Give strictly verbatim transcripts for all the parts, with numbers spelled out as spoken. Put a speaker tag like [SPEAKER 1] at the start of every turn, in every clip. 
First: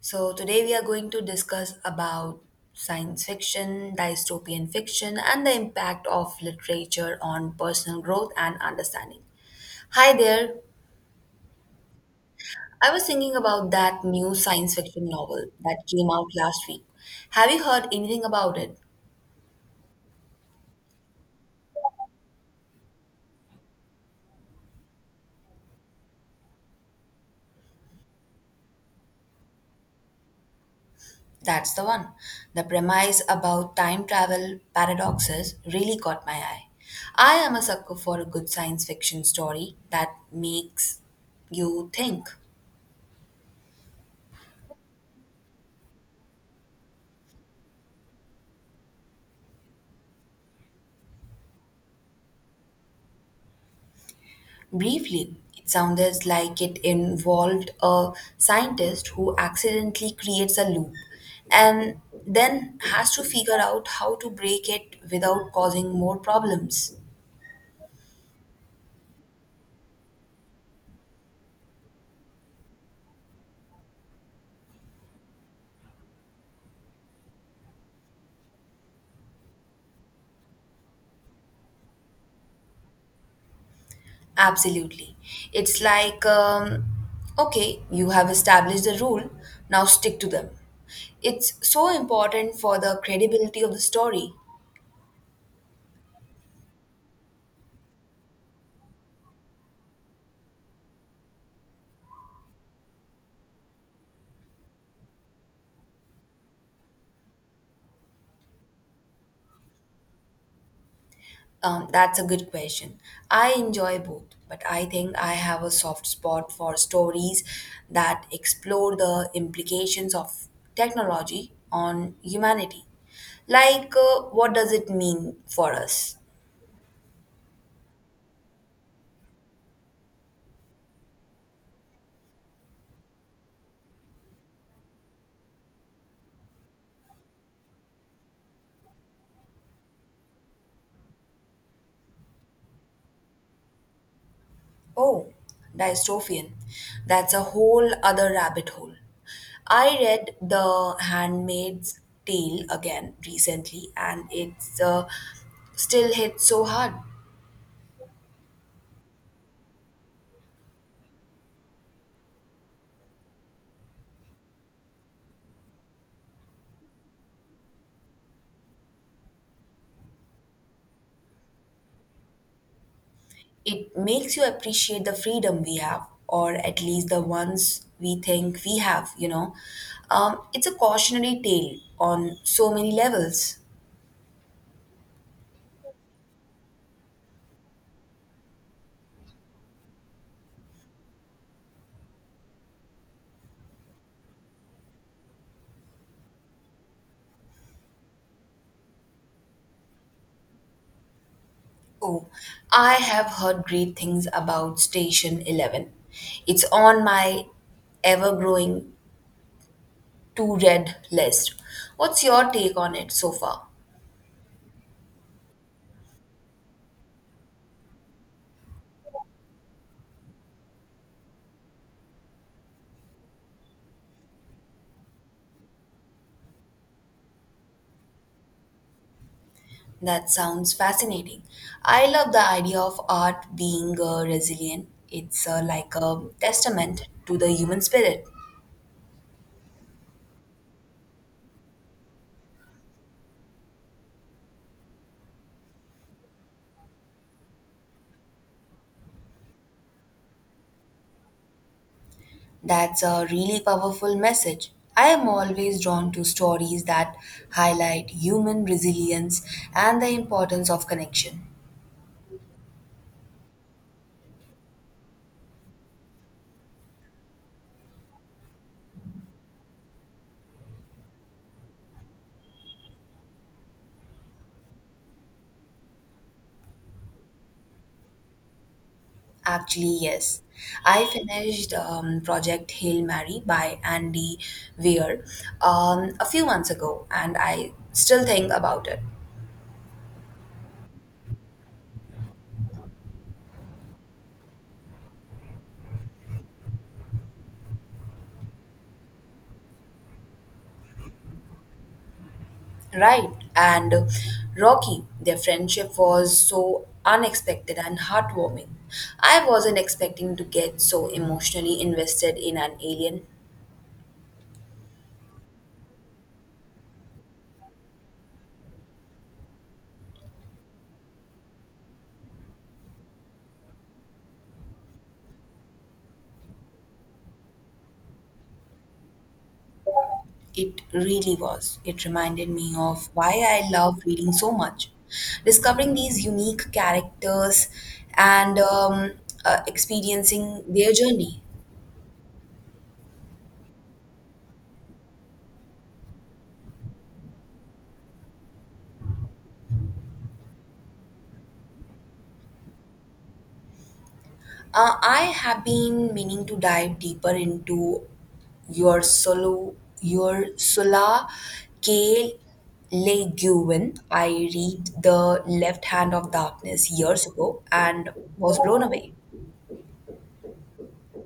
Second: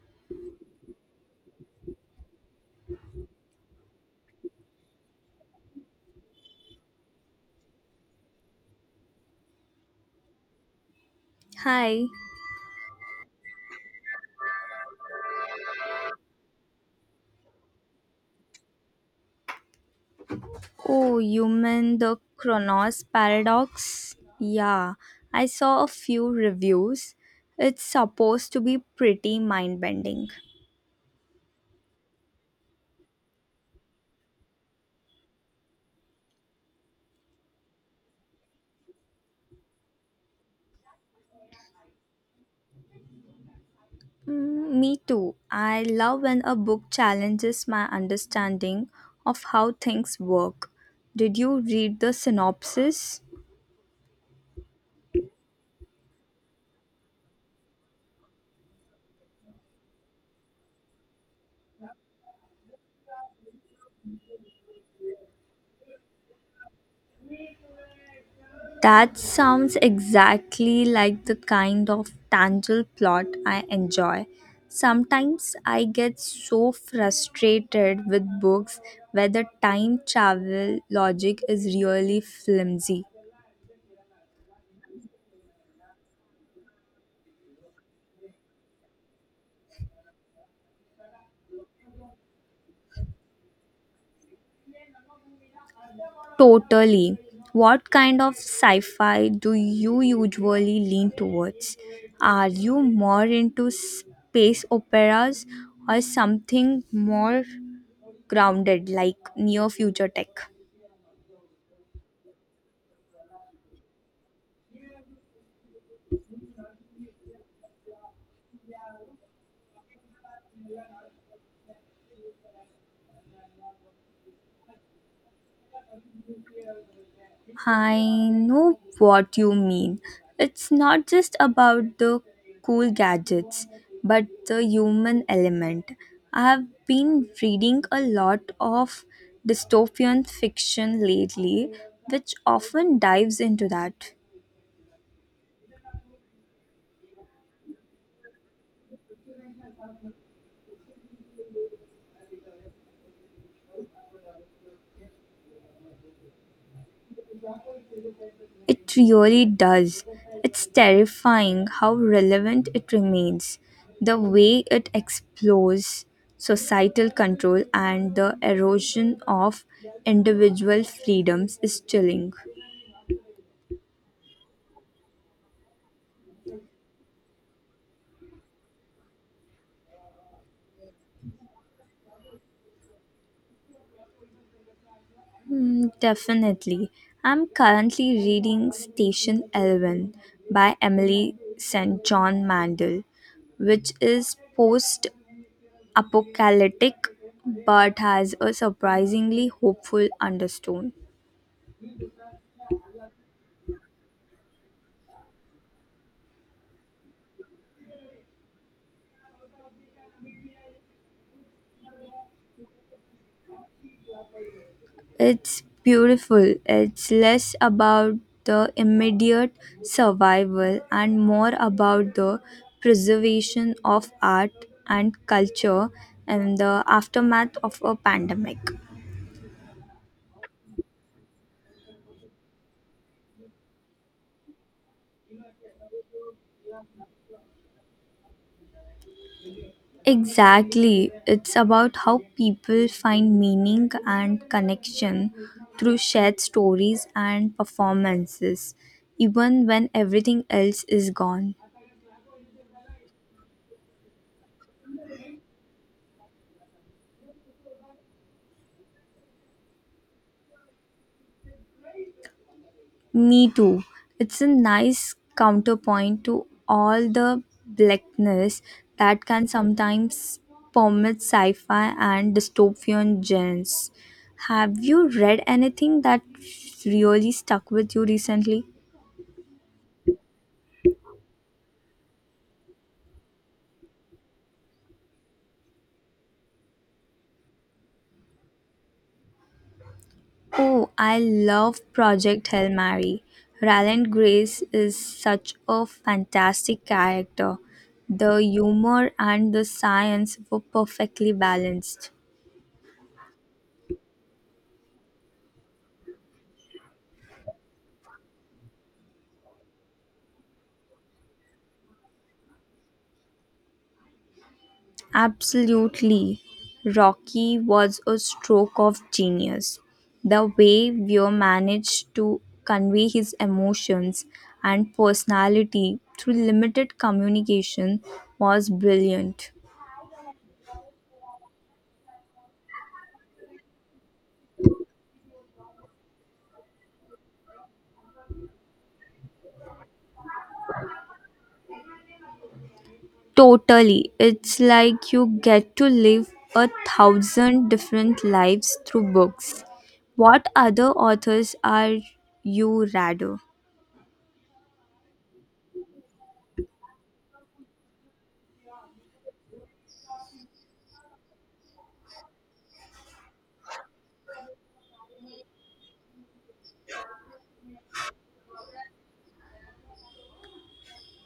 [SPEAKER 1] So today we are going to discuss about science fiction, dystopian fiction and the impact of literature on personal growth and understanding. Hi there.
[SPEAKER 2] Hi.
[SPEAKER 1] I was thinking about that new science fiction novel that came out last week. Have you heard anything about it?
[SPEAKER 2] Oh, you mean the Chronos paradox? Yeah, I saw a few reviews. It's supposed to be pretty mind bending.
[SPEAKER 1] That's the one. The premise about time travel paradoxes really caught my eye. I am a sucker for a good science fiction story that makes you think.
[SPEAKER 2] Mm, me too. I love when a book challenges my understanding of how things work. Did you read the synopsis?
[SPEAKER 1] Briefly, it sounded like it involved a scientist who accidentally creates a loop and then has to figure out how to break it without causing more problems.
[SPEAKER 2] That sounds exactly like the kind of tangle plot I enjoy. Sometimes I get so frustrated with books where the time travel logic is really flimsy.
[SPEAKER 1] Absolutely. It's like, um, okay, you have established the rule, now stick to them. It's so important for the credibility of the story.
[SPEAKER 2] Totally. What kind of sci fi do you usually lean towards? Are you more into space operas or something more grounded like near future tech?
[SPEAKER 1] Um, that's a good question. I enjoy both, but I think I have a soft spot for stories that explore the implications of technology on humanity. Like, uh, what does it mean for us?
[SPEAKER 2] I know what you mean. It's not just about the cool gadgets, but the human element. I've been reading a lot of dystopian fiction lately, which often dives into that.
[SPEAKER 1] Oh, dystopian. That's a whole other rabbit hole. I read The Handmaid's Tale again recently, and it's uh, still hit so hard.
[SPEAKER 2] It really does. It's terrifying how relevant it remains, the way it explores societal control and the erosion of individual freedoms is chilling.
[SPEAKER 1] It makes you appreciate the freedom we have, or at least the ones we think we have, you know. Um, it's a cautionary tale on so many levels.
[SPEAKER 2] Hmm, definitely. I'm currently reading Station Elven by Emily Saint John Mandel, which is post apocalyptic but has a surprisingly hopeful undertone.
[SPEAKER 1] Oh, I have heard great things about Station eleven. It's on my ever growing to read list. What's your take on it so far?
[SPEAKER 2] It's beautiful. It's less about the immediate survival and more about the preservation of art and culture in the aftermath of a pandemic.
[SPEAKER 1] That sounds fascinating. I love the idea of art being uh, resilient. It's uh, like a testament to the human spirit.
[SPEAKER 2] Exactly. It's about how people find meaning and connection through shared stories and performances, even when everything else is gone.
[SPEAKER 1] That's a really powerful message. I am always drawn to stories that highlight human resilience and the importance of connection.
[SPEAKER 2] Me too. It's a nice counterpoint to all the blackness that can sometimes permeate sci-fi and dystopian genres. Have you read anything that really stuck with you recently?
[SPEAKER 1] Actually, yes. I finished um, Project Hail Mary by Andy Weir um, a few months ago, and I still think about it.
[SPEAKER 2] Oh, I love Project Hail Mary. Ryland Grace is such a fantastic character. The humor and the science were perfectly balanced.
[SPEAKER 1] Right. And Rocky, their friendship was so unexpected and heartwarming. I wasn't expecting to get so emotionally invested in an alien.
[SPEAKER 2] Absolutely. Rocky was a stroke of genius. The way Weir managed to convey his emotions and personality through limited communication was brilliant.
[SPEAKER 1] It really was. It reminded me of why I love reading so much. Discovering these unique characters and um, uh, experiencing their journey.
[SPEAKER 2] Totally. It's like you get to live a thousand different lives through books. What other authors are you rather?
[SPEAKER 1] Uh, I have been meaning to dive deeper into your solo, your Sola K. Le Guin. I read The Left Hand of Darkness years ago and was blown away.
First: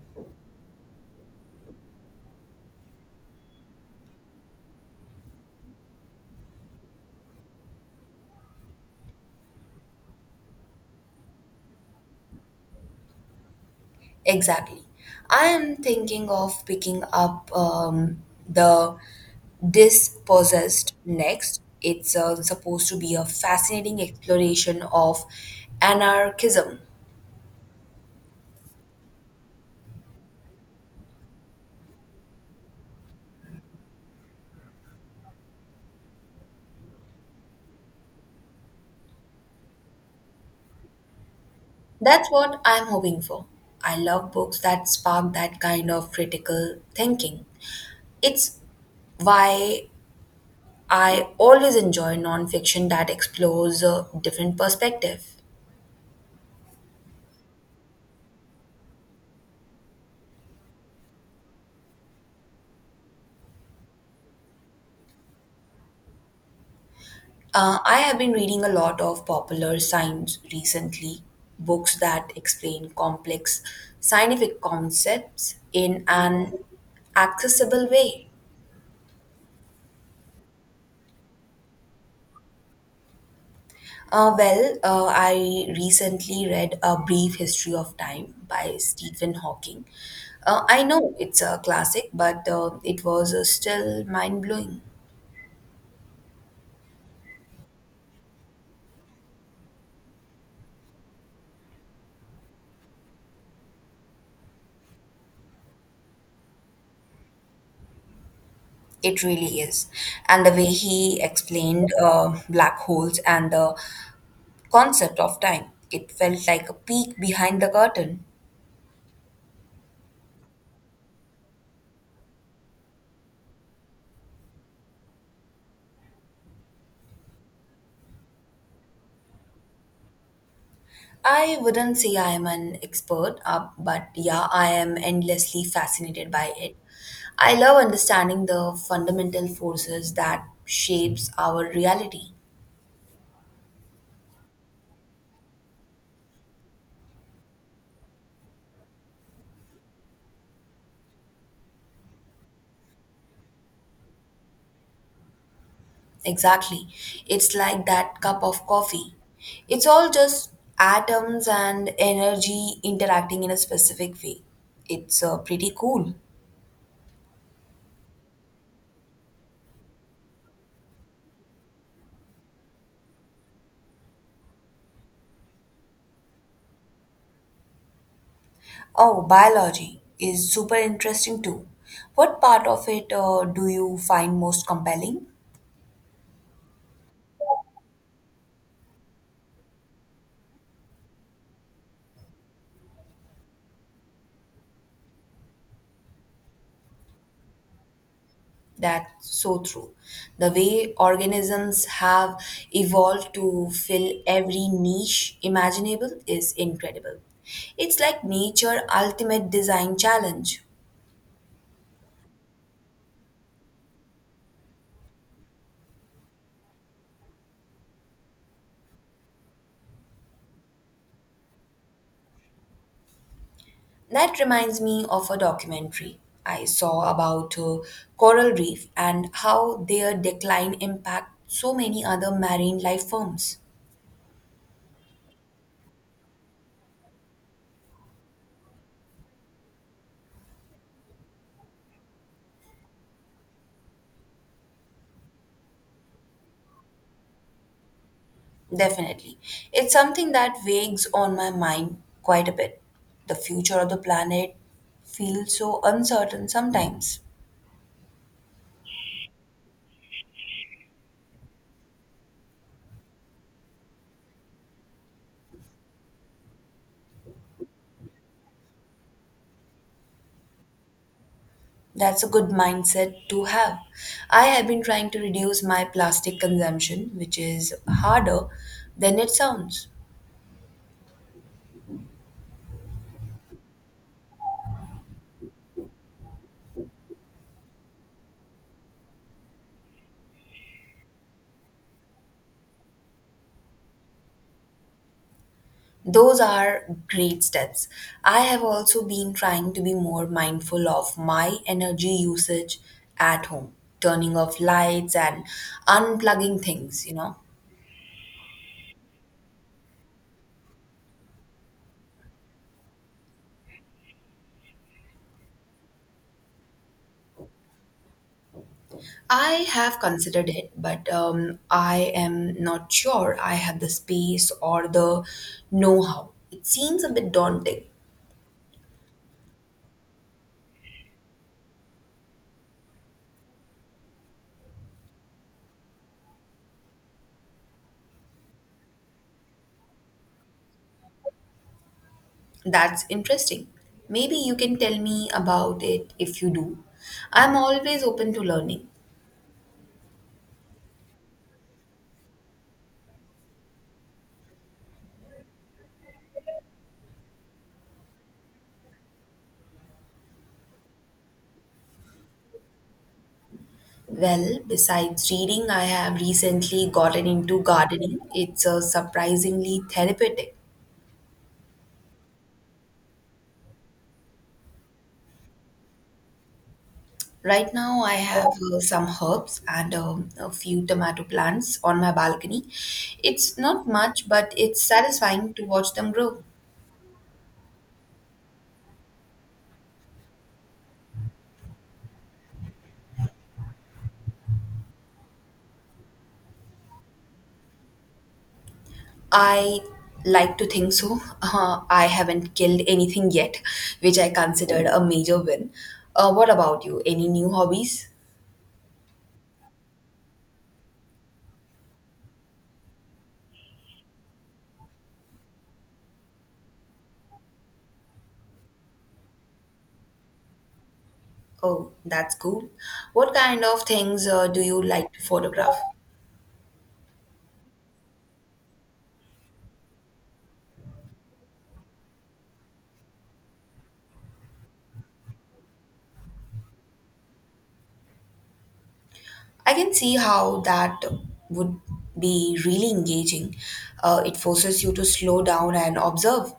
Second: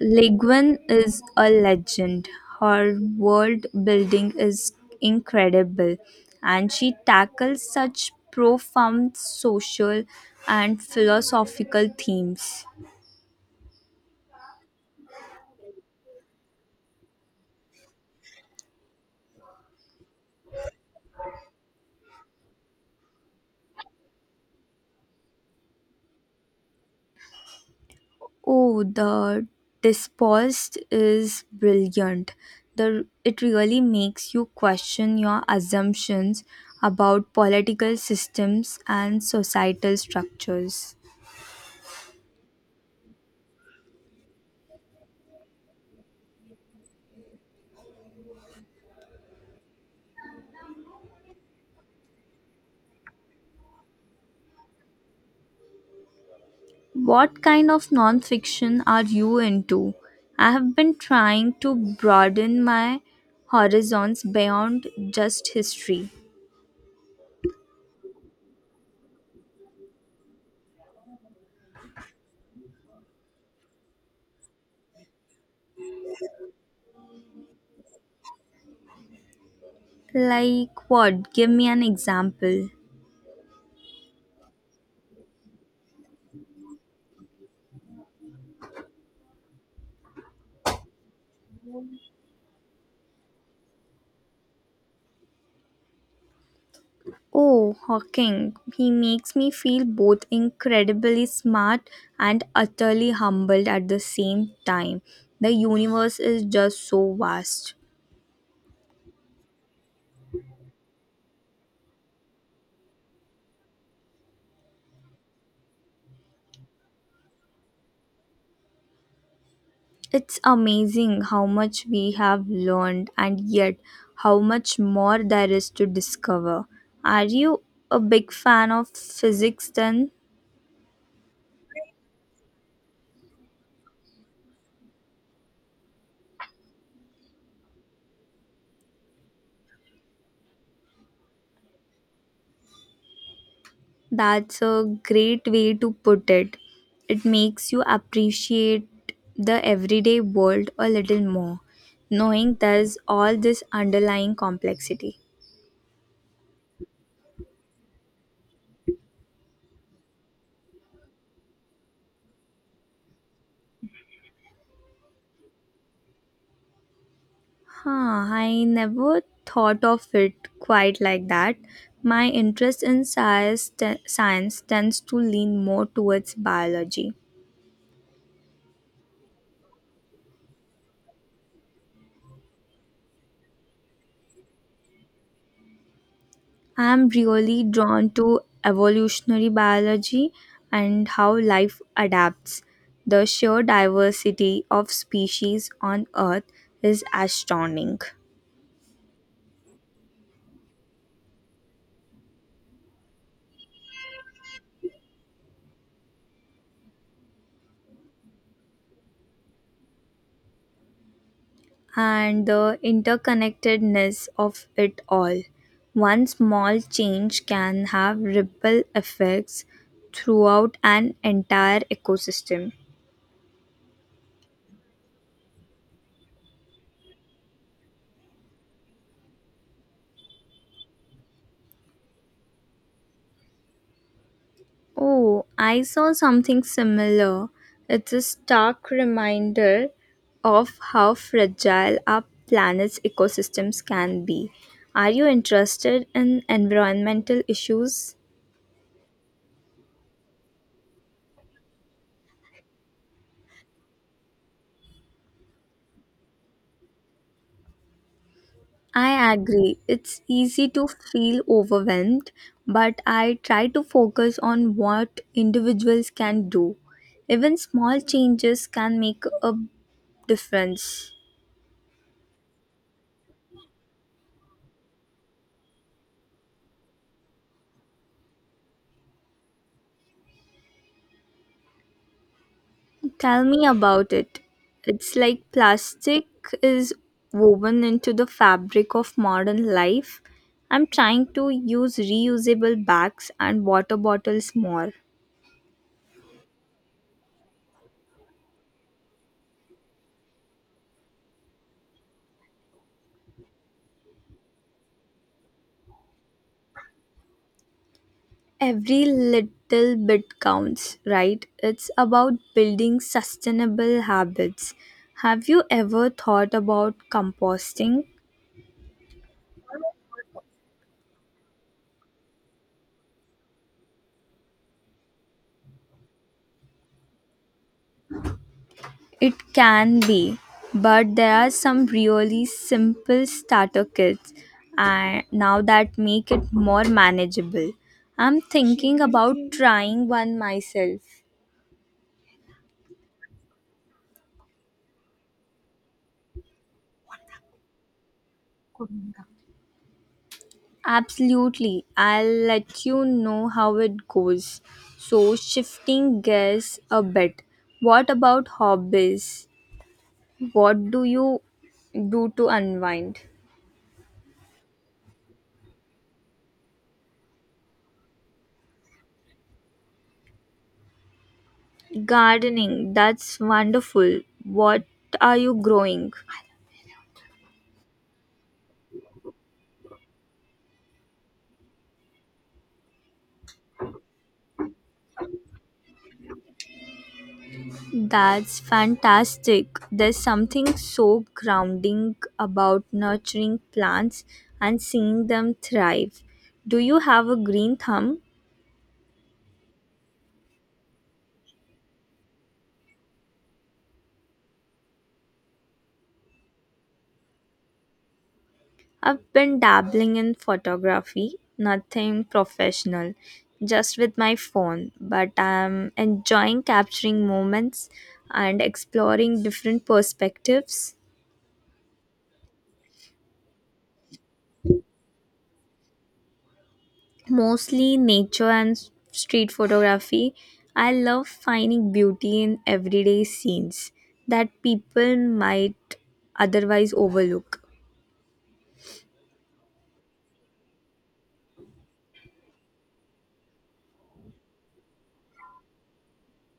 [SPEAKER 2] Ligwan is a legend. Her world building is incredible, and she tackles such profound social and philosophical themes.
[SPEAKER 1] Exactly. I am thinking of picking up um, the Dispossessed next. It's uh, supposed to be a fascinating exploration of anarchism.
[SPEAKER 2] Oh, the disposed is brilliant. The it really makes you question your assumptions about political systems and societal structures.
[SPEAKER 1] That's what I'm hoping for. I love books that spark that kind of critical thinking. It's why I always enjoy nonfiction that explores a different perspective.
[SPEAKER 2] What kind of nonfiction are you into? I have been trying to broaden my horizons beyond just history.
[SPEAKER 1] Uh, I have been reading a lot of popular science recently, books that explain complex scientific concepts in an accessible way.
[SPEAKER 2] Like what? Give me an example.
[SPEAKER 1] Uh, well, uh, I recently read A Brief History of Time by Stephen Hawking. Uh, I know it's a classic, but uh, it was uh, still mind blowing.
[SPEAKER 2] Oh, Hawking. He makes me feel both incredibly smart and utterly humbled at the same time. The universe is just so vast.
[SPEAKER 1] It really is. And the way he explained uh, black holes and the concept of time. It felt like a peek behind the curtain.
[SPEAKER 2] It's amazing how much we have learned and yet how much more there is to discover. Are you a big fan of physics then?
[SPEAKER 1] I wouldn't say I am an expert, uh, but yeah, I am endlessly fascinated by it. I love understanding the fundamental forces that shapes our reality.
[SPEAKER 2] That's a great way to put it. It makes you appreciate the everyday world a little more, knowing there's all this underlying complexity.
[SPEAKER 1] Exactly. It's like that cup of coffee. It's all just atoms and energy interacting in a specific way. It's uh, pretty cool.
[SPEAKER 2] Huh, I never thought of it quite like that. My interest in science, te- science tends to lean more towards biology.
[SPEAKER 1] Oh, biology is super interesting too. What part of it uh, do you find most compelling?
[SPEAKER 2] I am really drawn to evolutionary biology and how life adapts. The sheer diversity of species on Earth is astounding.
[SPEAKER 1] That's so true. The way organisms have evolved to fill every niche imaginable is incredible. It's like nature ultimate design challenge.
[SPEAKER 2] And the interconnectedness of it all. One small change can have ripple effects throughout an entire ecosystem.
[SPEAKER 1] That reminds me of a documentary I saw about uh, coral reef and how their decline impacts so many other marine life forms.
[SPEAKER 2] Oh, I saw something similar. It's a stark reminder of how fragile our planet's ecosystems can be. Are you interested in environmental issues?
[SPEAKER 1] Definitely. It's something that weighs on my mind quite a bit. The future of the planet feels so uncertain sometimes.
[SPEAKER 2] I agree. It's easy to feel overwhelmed, but I try to focus on what individuals can do. Even small changes can make a difference.
[SPEAKER 1] That's a good mindset to have. I have been trying to reduce my plastic consumption, which is harder than it sounds.
[SPEAKER 2] Tell me about it. It's like plastic is woven into the fabric of modern life. I'm trying to use reusable bags and water bottles more.
[SPEAKER 1] Those are great steps. I have also been trying to be more mindful of my energy usage at home, turning off lights and unplugging things, you know.
[SPEAKER 2] Every little bit counts, right? It's about building sustainable habits. Have you ever thought about composting?
[SPEAKER 1] I have considered it, but um, I am not sure I have the space or the know how. It seems a bit daunting.
[SPEAKER 2] It can be, but there are some really simple starter kits and now that make it more manageable. I'm thinking about trying one myself.
[SPEAKER 1] That's interesting. Maybe you can tell me about it if you do. I'm always open to learning.
[SPEAKER 2] Absolutely. I'll let you know how it goes. So, shifting gears a bit, what about hobbies? What do you do to unwind?
[SPEAKER 1] Well, besides reading, I have recently gotten into gardening. It's a surprisingly therapeutic.
[SPEAKER 2] Gardening, that's wonderful. What are you growing?
[SPEAKER 1] Right now, I have uh, some herbs and um, a few tomato plants on my balcony. It's not much, but it's satisfying to watch them grow.
[SPEAKER 2] That's fantastic. There's something so grounding about nurturing plants and seeing them thrive. Do you have a green thumb?
[SPEAKER 1] I like to think so. Uh, I haven't killed anything yet, which I considered a major win. Uh, what about you? Any new hobbies?
[SPEAKER 2] I've been dabbling in photography, nothing professional, just with my phone, but I'm enjoying capturing moments and exploring different perspectives,
[SPEAKER 1] Oh, that's cool. What kind of things uh, do you like to photograph?
[SPEAKER 2] mostly nature and s- street photography. I love finding beauty in everyday scenes that people might otherwise overlook.
[SPEAKER 1] I can see how that would be really engaging. Uh, it forces you to slow down and observe.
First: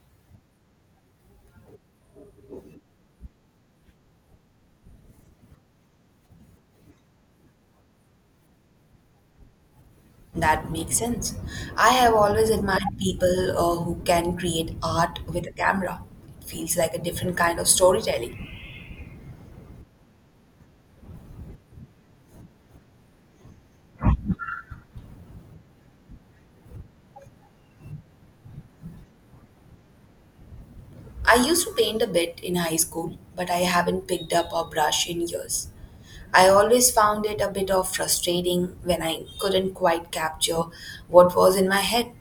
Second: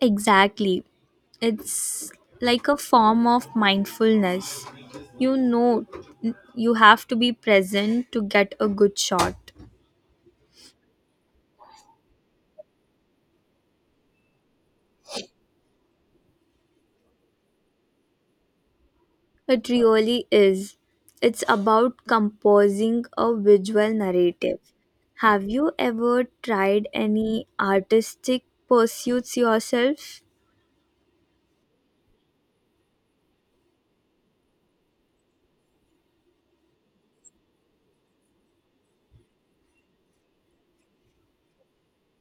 [SPEAKER 2] Exactly. It's like a form of mindfulness. You know, you have to be present to get a good shot.
[SPEAKER 1] That makes sense. I have always admired people uh, who can create art with a camera. It feels like a different kind of storytelling.
[SPEAKER 2] It really is. It's about composing a visual narrative. Have you ever tried any artistic pursuits yourself?
[SPEAKER 1] I used to paint a bit in high school, but I haven't picked up a brush in years. I always found it a bit of frustrating when I couldn't quite capture what was in my head.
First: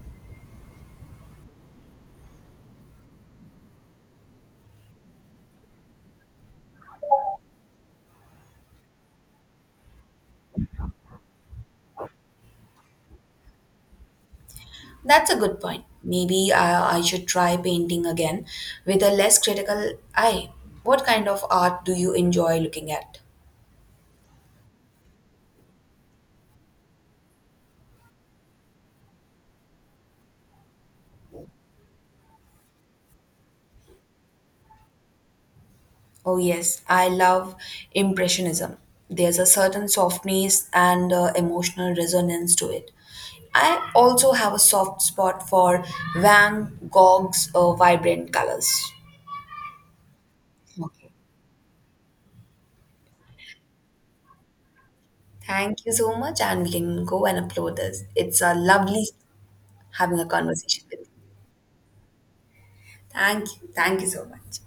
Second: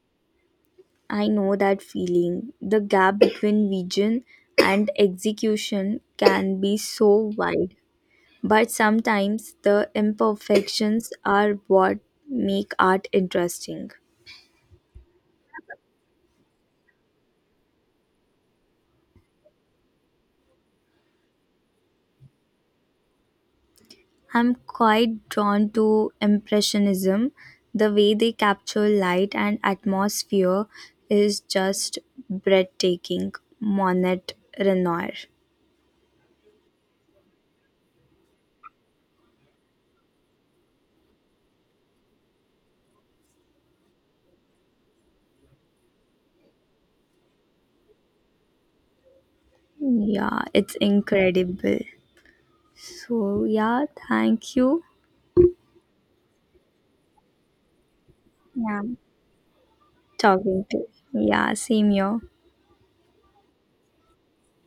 [SPEAKER 2] I know that feeling. The gap between vision and execution can be so wide. But sometimes the imperfections are what make art interesting.
[SPEAKER 1] That's a good point. Maybe I, I should try painting again with a less critical eye. What kind of art do you enjoy looking at?
[SPEAKER 2] I'm quite drawn to Impressionism. The way they capture light and atmosphere is just breathtaking. Monet, Renoir.
[SPEAKER 1] Oh, yes, I love Impressionism. There's a certain softness and uh, emotional resonance to it. I also have a soft spot for Van Gogh's uh, vibrant colors.
[SPEAKER 2] Yeah, it's
[SPEAKER 1] Okay.
[SPEAKER 2] incredible. So, yeah, thank you.
[SPEAKER 1] Thank you so much, and we can go and upload this. It's uh,
[SPEAKER 2] Yeah.
[SPEAKER 1] lovely having a
[SPEAKER 2] Talking to.
[SPEAKER 1] conversation with you.
[SPEAKER 2] Yeah, same here.
[SPEAKER 1] Thank you. Thank you so much.